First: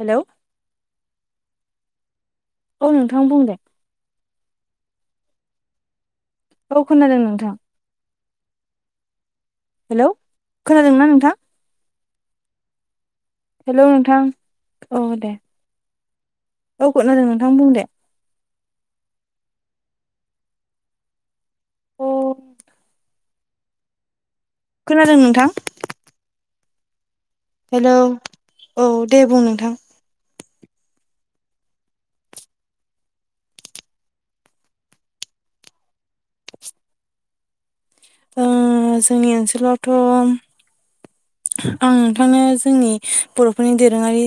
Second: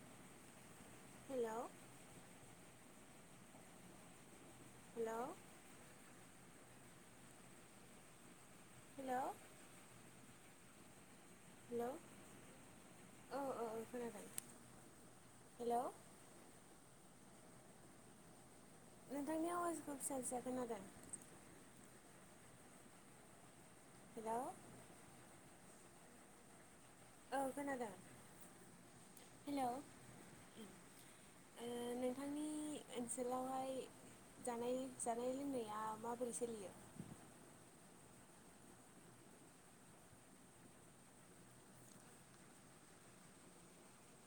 Hello hello औ नोंथां बुं दे। हेल' औ खोनादों नोंथां। हेल' हेलौ खोनादोंना नोंथां? हेल' औ औ हेलौ नोंथां खोनाबाय औ दे हेल' औ खोनादों नोंथां बुं दे। नोंथांनि आवाजखौ फिसा फिसा खोनादों। अ हेलौ खोनादों नोंथां? औ खोनादों हेलौ औ दे बुं नोंथां हेल' ओ नोंथांनि ओनसोलावहाय जानाय जानाय लोंनाया माबोरै सोलियो? ओ जोंनि ओनसोलावथ' आं नोंथांनो जोंनि बर'फोरनि दोरोङारि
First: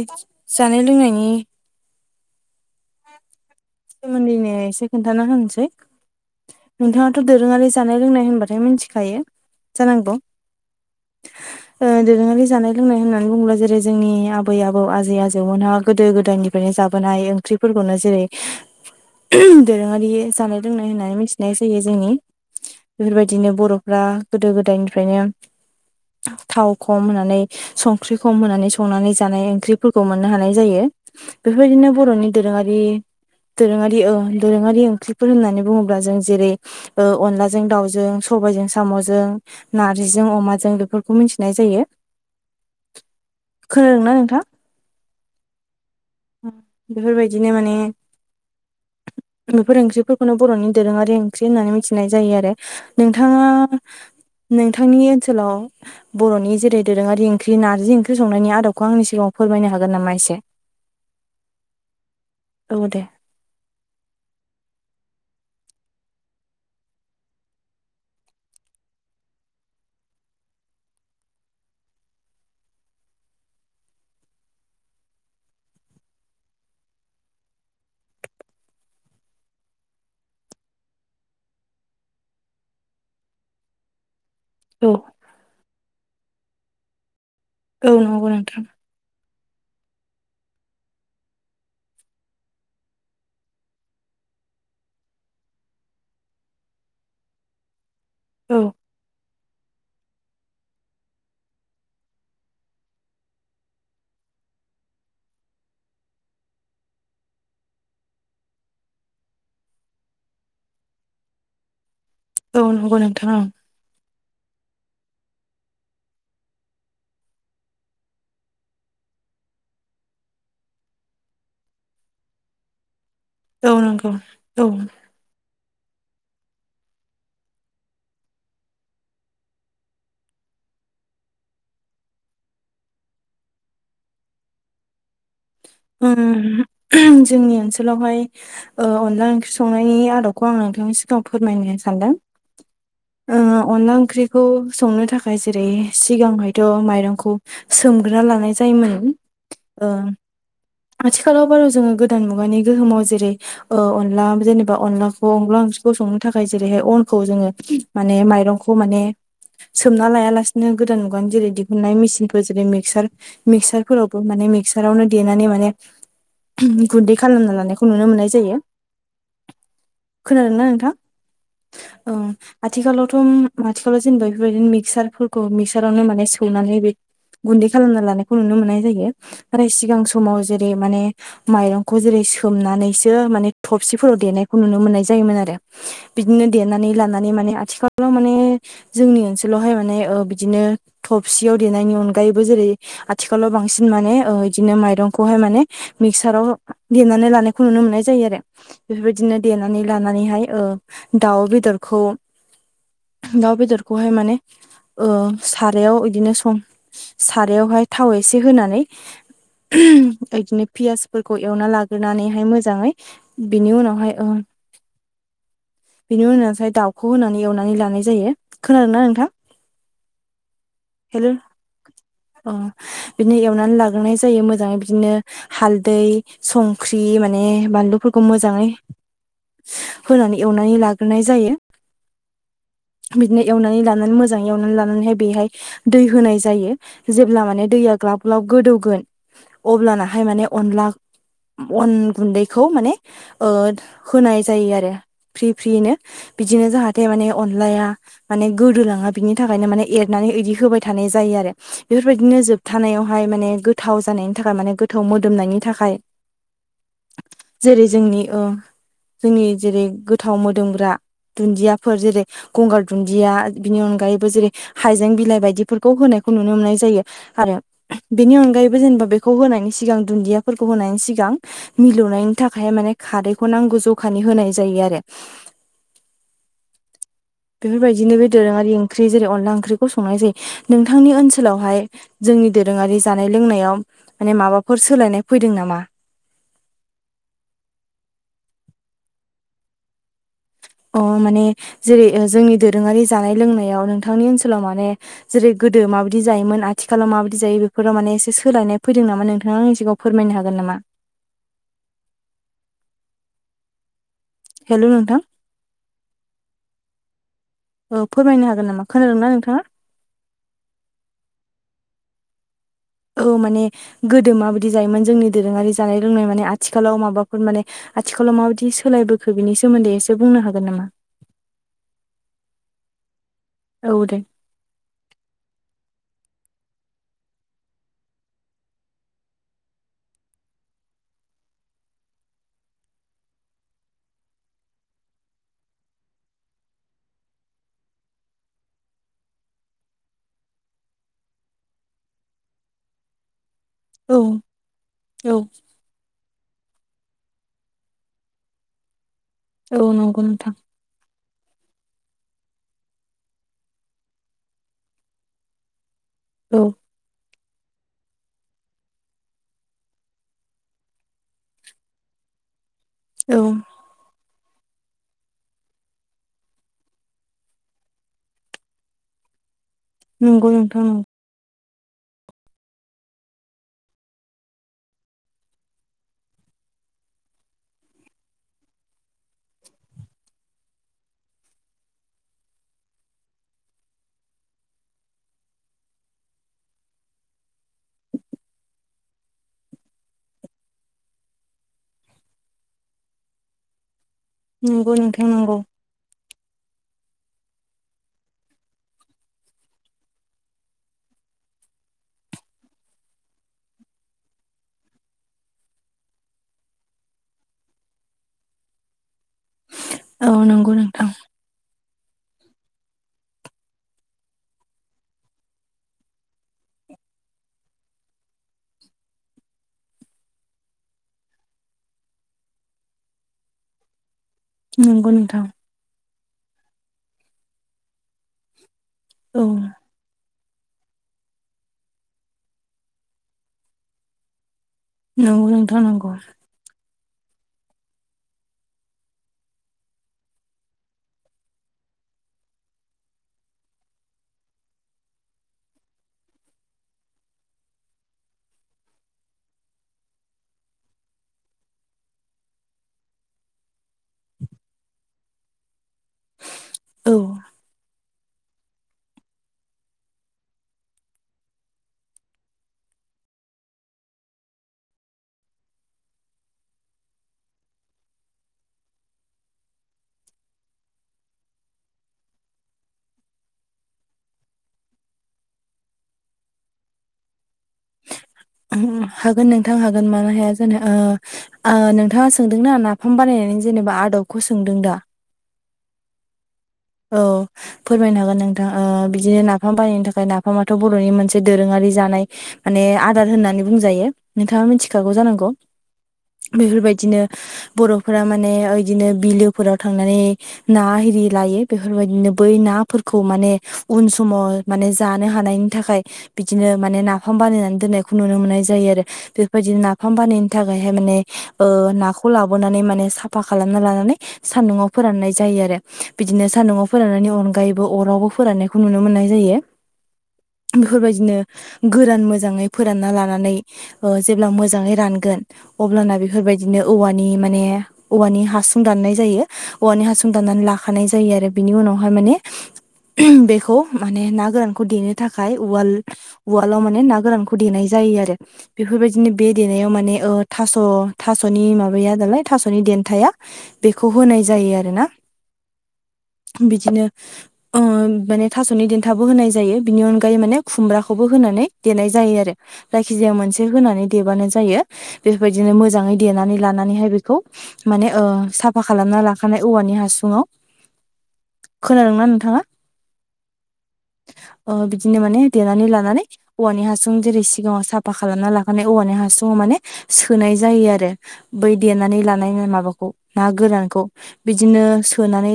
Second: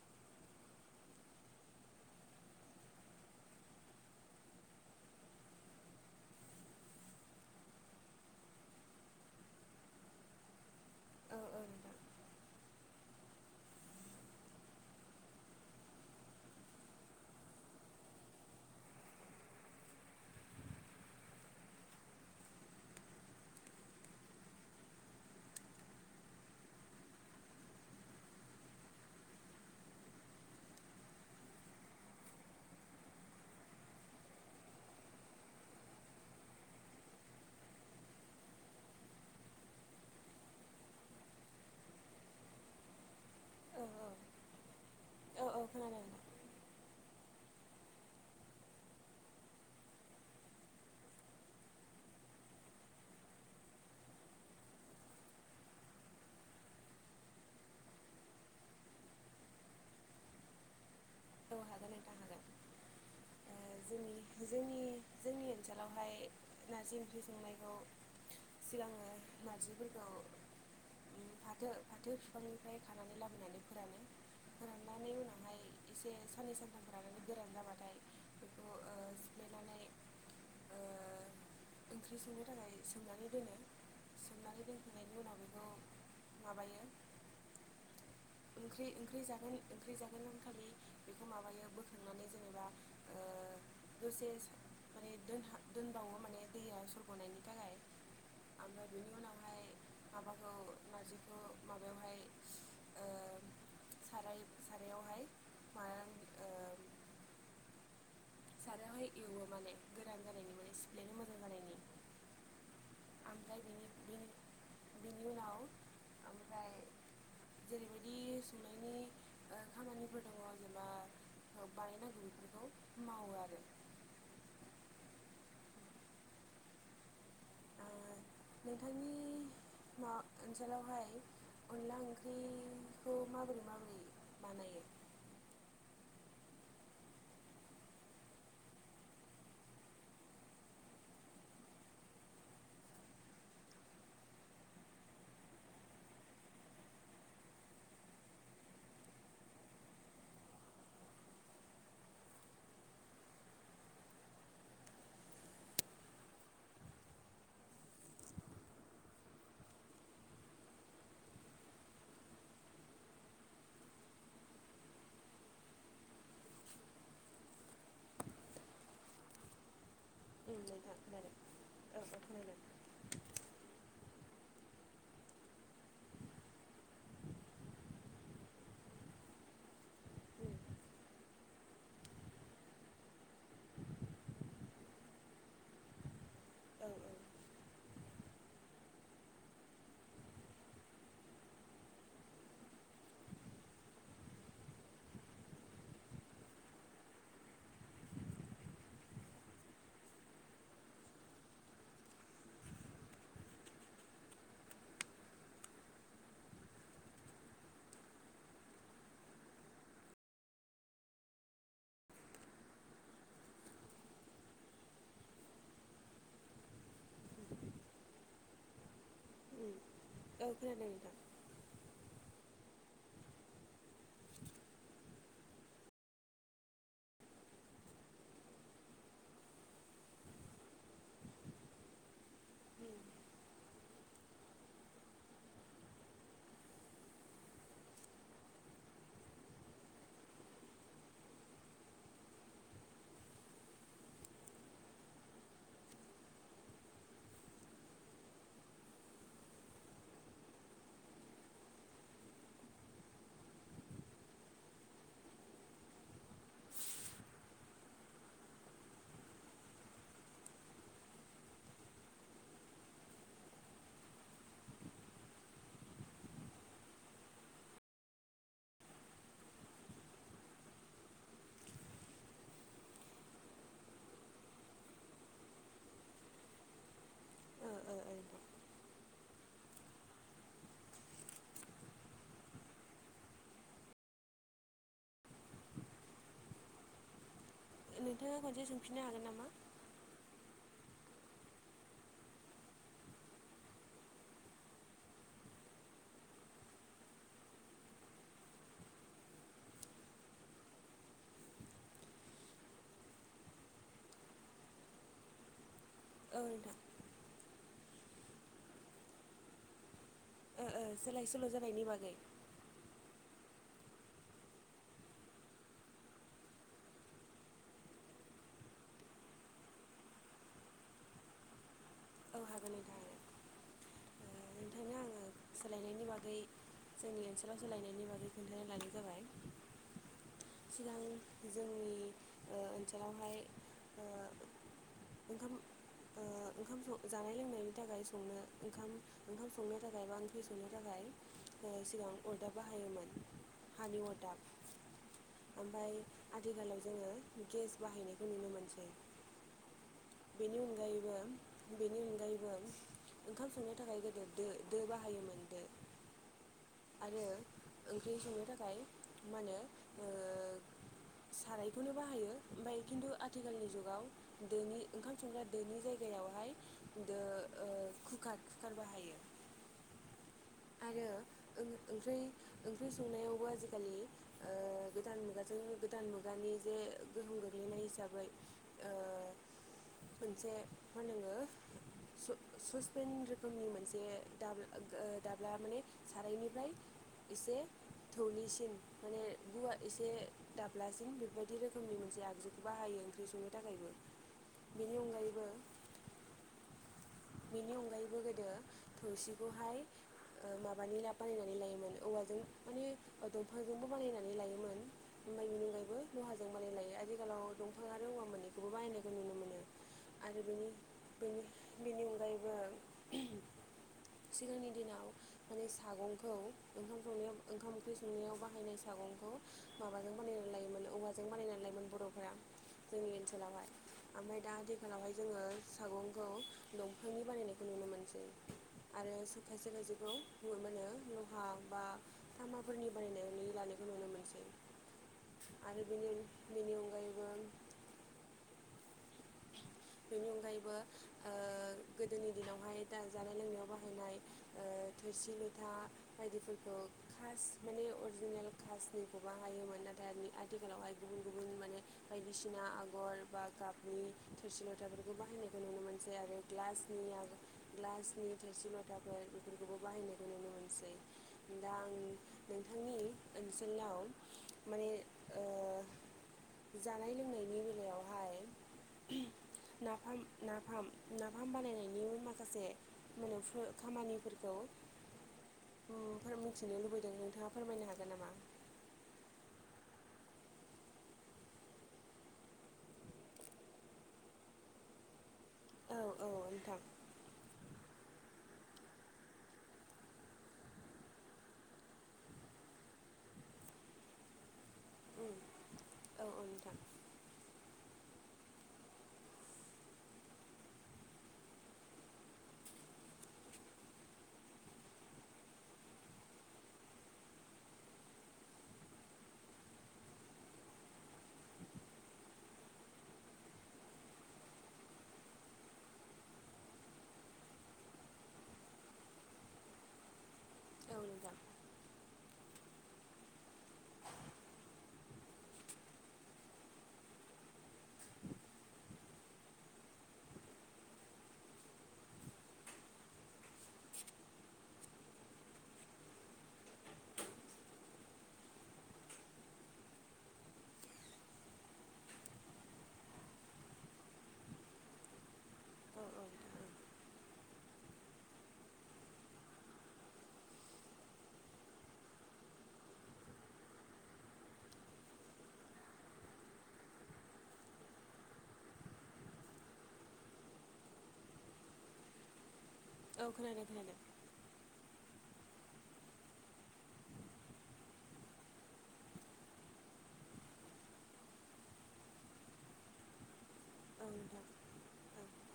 जानाय लोंनायनि सोमोन्दैनो एसे खोन्थाना होनोसै। नोंथाङाथ' दोरोङारि जानाय लोंनाय होनबाथाय मिथिखायो जानांगौ! औ औ ओ नोंथां दोरोङारि जानाय लोंनाय होननानै बुङोब्ला जेरै जोंनि आबै आबौ आजै आजौमोनहा गोदो गोदायनिफ्रायनो जाबोनाय ओं ओंख्रिफोरखौनो जेरै दोरोङारि जानाय लोंनाय होननानै मिथिनाय जायो जोंनि। बेफोरबायदिनो बर'फ्रा गोदो गोदायनिफ्रायनो थाव खम होनानै संख्रि खम संनानै जानाय ओंख्रिफोरखौ मोननो हानाय जायो। बेफोरबायदिनो बर'नि दोरोङारि दोरोङारि ओ दोरोङारि ओंख्रिफोर होननानै बुङोब्ला जों जेरै ओ अनलाजों दाउजों सबायजों साम'जों नार्जिजों अमाजों बेफोरखौ मिथिनाय जायो। औ खोनादोंना नोंथां औ औ औ खोनादों। बेफोरबायदिनो माने बेफोर ओंख्रिफोरखौनो बर'नि दोरोङारि ओंख्रि होननानै मिथिनाय जायो आरो। नोंथाङा नोंथांनि ओनसोलाव बर'नि जेरै दोरोङारि ओंख्रि नारजि ओंख्रि संनायनि आदबखौ आंनि सिगाङाव फोरमायनो हागोन नामा एसे? औ हागोन नोंथां हागोन। औ दे। ओ जोंनि जोंनि जोंनि ओनसोलावहाय नारजि ओंख्रि संनायखौ सिगांङो नारजिफोरखौ फाथो फाथो बिफांनिफ्राय खानानै लाबोनानै फोरानो। राननानै उनावहाय एसे साननै सानथामफ्रानो गोरान जाबाथाय बेखौ सिफ्लेनानै ओ ओंख्रि संनो थाखाय सोमनानै दोनो। सोमनानै औ दोनखांनायनि उनाव बेखौ माबायो। औ नंगौ नोंथां। ओंख्री जागोन ओंख्रि जागोन आ थाखायै बेखौ माबायो बोथुमनानै जेनेबा ओ दसे माने दोनबावो माने दैया सरग'नायनि थाखाय। औ ओमफाय बेनि उनाव हाय। माबाखौ नारजिखौ माबायावहाय ओ साराय सारावहाय मा ओम सारहाय इवो माने गोरान जानायनि माने सिप्लेनो मोजां जानायनि। औ नंगौ नोंथां ओमफ्राय औ बिनि बिनि बिनिउनाव ओमफ्राय जेरैबायदि संनायनि ओ खामानिफोर दङ जेनेबा औ बानायनो गुरैफोरखौ मावो आरो। [unintelligible] ओ नोंथांनि म ओनसोलावहाय अनला ओंख्रिखौ माबोरै माबोरै बानायो? उम जोंनि ओनसोलावहाय ओ अनला ओंख्रि संनायनि आदबखौ आं नोंथांनि सिगाङाव फोरमायनो सानदों। ओ अनला ओंख्रिखौ संनो थाखाय जेरै सिगांहायथ' माइरंखौ सोमगोरोना लानाय जायोमोन ओं। आथिखालाव बार' जोङो मुगानि गोहोमाव जेरै ओ अनला जेनेबा अनलाखौ अनला ओंख्रिखौ संनो थाखाय जेरैहाय अनखौ जोङो माने माइरंखौ माने‌ सोमना लायालासिनो गोदान मुगानि जेरै दिहुननाय मेसिनफोर जेरै मिक्सार मिक्सार फोरावबो माने मिक्सारावनो देनानै माने म गुन्दै खालामना लानायखौ नुनो मोननाय जायो। खोनादों उम ना नोंथां? खोनादों औ आथिखालावथ' माथिखालाव जेनेबा बेफोरबायदिनो मिक्सारफोरखौ मिक्सारावनो माने सौनानै बे गुन्दै खालामना लानायखौ नुनो मोननाय जायो, नाथाय सिगां समाव उम जेरै माने माइरंखौ जेरै सोमनानैसो माने थबसिफोराव देनायखौ नुनो मोननाय जायोमोन आरो। बिदिनो औ देरनानै उम लानानै माने आथिखालाव माने जोंनि ओनसोलावहाय माने ओ बिदिनो थबसियाव देनायनि अनगायैबो जेरै आथिखालाव बांसिन माने ओ बिदिनो माइरं खौहाय माने मिक्साराव देनानै लानायखौ नुनो मोननाय जायो आरो। बेफोरबायदिनो देनानै लानानैहाय ओ दाउ बेदरखौ दाउ बेदरखौहाय माने ओ सारायाव इदिनो सं सारायावहाय थाव एसे होनानै इदिनो पियासफोरखौ एवना लाग्रोनानैहाय मोजाङै बिनि उनावहाय ओ बिनि उनावसाय दाउखौ होनानै एवनानै लानाय जायो खोनादों ना नोंथां? उम्म औ खोनादों नोंथां। हेलौ अ बिदिनो एवनानै लाग्रोनाय जायो मोज मोजाङै बिदिनो हालदै संख्रि माने बानलुफोरखौ मोजाङै होनानै एवनानै लाग्रोनाय जायो। बिदिनो एवनानै लानानै मोजाङै एवनानै लानानैहाय बेहाय दै होनाय जायो जेब्ला माने दैया ग्लाब ग्लाब गोदौगोन अब्लानाहाय माने अनला अन गुन्दैखौ माने ओ होनाय जायो आरो फ्रि फ्रियैनो। बिदिनो जाहाथे माने अनलाया माने गोदोलाङा बिनि थाखायनो माने एरनानै इदि होबाय थानाय जायो आरो बेफोरबायदिनो जोब थानायावहाय माने गोथाव जानायनि थाखाय माने गोथाव मोदोमनायनि थाखाय जेरै जोंनि ओ जोंनि जेरै गोथाव मोदोमग्रा दुन्दियाफोर जेरै गंगार दुन्दिया बिनि अनगायैबो जेरै हाइजें बिलाइ बायदिफोरखौ होनायखौ नुनो मोननाय जायो। आरो बेनि अनगायैबो जेनेबा बेखौ होनायनि सिगां दुन्दियाफोरखौ होनायनि सिगां मिलौनायनि थाखाय माने खारैखौ नांगौ ज'खानि होनाय जायो आरो। ओ ओ ओ बेफोरबायदिनो बे नोंथां दोरोङारि ओंख्रि जेरै अनला ओंख्रिखौ संनाय जायो नोंथांनि ओनसोलावहाय जोंनि दोरोङारि जानाय लोंनायाव माने माबाफोर सोलायनाय फैदों नामा? नोंथाङा खनसे सोंफिननो हागोन नामा? अ माने जेरै ओ जोंनि दोरोङारि जानाय लोंनायाव नोंथांनि ओनसोलाव माने जेरै गोदो माबायदि जायोमोन आथिखालाव माबादि जायो बेफोराव माने एसे सोलायनाय फैदों नामा नोंथाङा आंनि सिगांङाव फोरमायनो हागोन नामा? हेल' नोंथां। औ नोंथां। ओ फोरमायनो हागोन नामा खोनादों ना नोंथाङा? ओ ओ सोलाय सोल' जानायनि बागै औ माने गोदो माबायदि जायोमोन जोंनि दोरोङारि जानाय लोंनाय माने आथिखालाव माबाफोर माने आथिखालाव माबायदि सोलायबोखो बिनि सोमोन्दै एसे बुंनो हागोन नामा? औ हागोन नोंथां। हागोन औ दे। ओ नोंथांनो आंङो सोलायनायनि बागै जोंनि ओनसोलाव सोलायनायनि बागै खोन्थानो लानाय जाबाय सिगांनि जोंनि ओ ओनसोलावहाय ओ ओंखाम ओ ओंखाम स जानाय लोंनायनि थाखाय संनो ओंखाम ओंखाम संनो थाखाय बा ओंख्रि संनो थाखाय ओ सिगां अर्दाब बाहायोमोन। हानि औ अदाब औ ओमफ्राय आथिखालाव जोङो गेस बाहायनायखौ नुनो मोनसै। औ नंगौ नोंथां बेनि अनगायैबो बेनि अनगायैबो ओंखाम संनो थाखाय दो दो बाहायोमोन दो। औ आरो ओंख्रि संनो थाखाय माहोनो ओ सारायखौनो बाहायो ओमफ्राय खिन्थु औ आथिखालनि जुगाव दोनि ओंखाम संग्रा दोनि जायगायावहाय दो‌‌ ओ‌ कुकार कुकार बाहाय नंगौ नोंथां थायो आरो ओं ओंख्रि ओंख्रि संनायावबो आजिखालि ओ गोदान मुगाजों गोदान मुगानि जे गोहोम गोग्लैनाय हिसाबै ओ मोनसे [unintelligible] ससपेन रोखोनि मोन जे दाब ओ दाब्ला माने सारायनिफ्राय एसे थौलिसिन माने गुवार एसे दाब्लासिन बेफोरबायदि रोखोमनि मोनसे आगजु बाहायो ओंख्रि संनो थाखायबो। नंगौ बेनि नंगौ नोंथां अगायैबो नंगौ बिनि अनगायैबो गोदो थौसिखौहाय ओ माबानि ला बानायनानै लायोमोन औवाजों मानि दंफांजोंबो बानायनानै लायोमोन। [unintelligible] अनगायैबो लहाजों बानायना लायो आजिखालाव दंफां आरो औवा मोननैखौबो बाहायनायखौ नुनो मोनो। औ आरो बेनि नंगौ नोंथां बेनि बेनि अनगायैबो सिगांनि दिनाव माने सागंखौ ओंखाम संनायाव ओंखाम ओंख्रि संनायाव बाहायनाय सागंखौ माबाजों बानायनानै लायोमोन औवाजों बानायनानै लायोमोन बर'फोरा जोंनि ओनसोलावहाय। ओमफ्राय दा नंगौ आथिखालावहाय नोंथां जोङो सागंखौ दंफांनि बानायनायखौ नुनो मोनोसै। आरो औ खायसे खायसेखौ [unintelligible] मोनो लहा बा तामाफोरनि बानायनानै लानायखौ नुनो मोनसै। नंगौ नोंथां आरो नंगौ बेनि बेनि‌ अनगायैबो बेनि अनगायैबो ओ गोदोनि दिनावहाय दा जानाय लोंनायाव बाहायनाय ओ थोरसि लथा बायदिफोरखौ कास्ट माने अरिजिनेल कासटनिखौ बाहायोमोन नाथाय आथिखालावहाय गुबुन गुबुन माने बायदिसिना आगर बा गाबनि थोरसि लथाफोरखौ बाहायनायखौ नुनो मोनो। आरो ग्लासनि औ [unintelligible] ग्लासनि थोरसि लथाफोर बेफोरखौबो बाहायनायखौ नुनो मोनसै। दा आं नोंथांनि ओनसोलाव माने ओ जानाय लोंनायनि बेलायावहाय नाफाम नाफाम नाफाम बानायनायनिबो माखासे मोननैसो खामानिफोरखौ [unintelligible] मिथिनो लुबैदों नोंथाङा फोरमायनो हागोन नामा? उम हागोन नोंथां हागोन मानो हाया जानो ओ आ नोंथाङा सोंदों ना नाफाम बानायनायनि जेनेबा आदबखौ सोंदों दा? औ औ नोंथां। औ फोरमायनो हागोन नोंथां ओ बिदिनो नाफाम बायनो थाखाय नाफामाथ' बर'नि मोनसे दोरोङारि जानाय माने आदार होननानै बुंजायो। नोंथाङा मिथिखागौ उम जानांगौ‌। औ औ नोंथां बेफोरबायदिनो बर'फोरा माने इदिनो बिलोफोराव थांनानै ना आरि लायो। बेफोरबायदिनो बै नाफोरखौ माने उन समाव माने जानो हानायनि थाखाय बिदिनो माने नाफाम बानायनानै दोननायखौ नुनो मोननाय जायो आरो बेफोरबायदिनो नाफाम बानायनो थाखायहाय माने ओ नाखौ लाबोनानै माने साफा खालामना लानानै। सान्दुंआव फोराननाय जायो आरो बिदिनो, सान्दुंआव फोराननायनि अनगायैबो अरावबो फोराननायखौ नुनो मोननाय जायो। औ नोंथां बेफोरबायदिनो गोरान मोजाङै फोरानना लानानै ओ जेब्ला मोजाङै रानगोन अब्लाना बेफोरबायदिनो औवानि माने, औवानि हासुं दाननाय जायो औवानि हासुं दाननानै लाखानाय जायो आरो बिनि उनावहाय माने, ओम बेखौ माने ना गोरानखौ देनो थाखाय उवाल उवालाव माने ना गोरानखौ देनाय जायो आरो बेफोरबायदिनो बे देनायाव माने ओ थास' थास'नि माबाया दालाय थास'नि देन्थाया। बेखौ होनाय जायो आरो ना। औ औ नोंथां बिदिनो। ओ माने थास'नि देन्थाबो होनाय जायो। बिनि अनगायै माने खुमब्राखौबो होनानै देनाय जायो आरो जायखिजाया मोनसे होनानै देबानो जायो। बेफोरबायदिनो मोजाङै देनानै लानानैहाय बेखौ, माने ओ साफा खालामना लाखानाय औवानि हासुङाव, खोनादों ना नोंथाङा? औ खोनादों खोनादों। अ बिदिनो माने देनानै लानानै, औवानि हासुं जेरै सिगाङाव साफा खालामना लाखानाय औवानि हासुङाव माने सोनाय जायो आरो बै देनानै लानाय माबाखौ ना गोरानखौ औ नोंथां बिदिनो औ सोनानै,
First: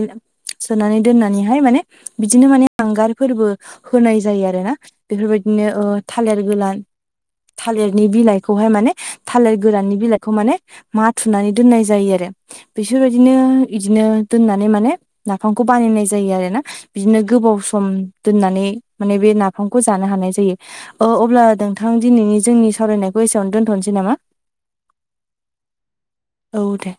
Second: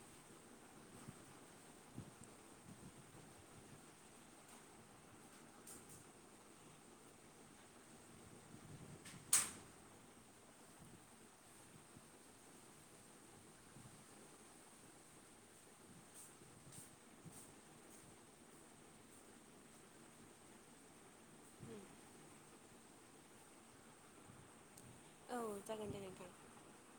सोनानै दोननानैहाय माने बिदिनो माने हांगार फोरबो, होनाय जायो आरो ना बेफोरबायदिनो ओ थालिर गोलान। थालिरनि बिलाइखौहाय माने थालिर गोराननि बिलाइखौ माने, माथुनानै दोननाय जायो आरो बिसोरबायदिनो इदिनो दोननानै माने, नाफामखौ बानायनाय जायो आरो ना। बिदिनो गोबाव सम दोननानै माने बे नाफामखौ जानो हानाय जायो। अ अब्ला उम, नोंथां दिनैनि जोंनि सावरायनायखौ एसेयावनो दोनथ'नोसै नामा? औ जागोन दे नोंथां। औ दे।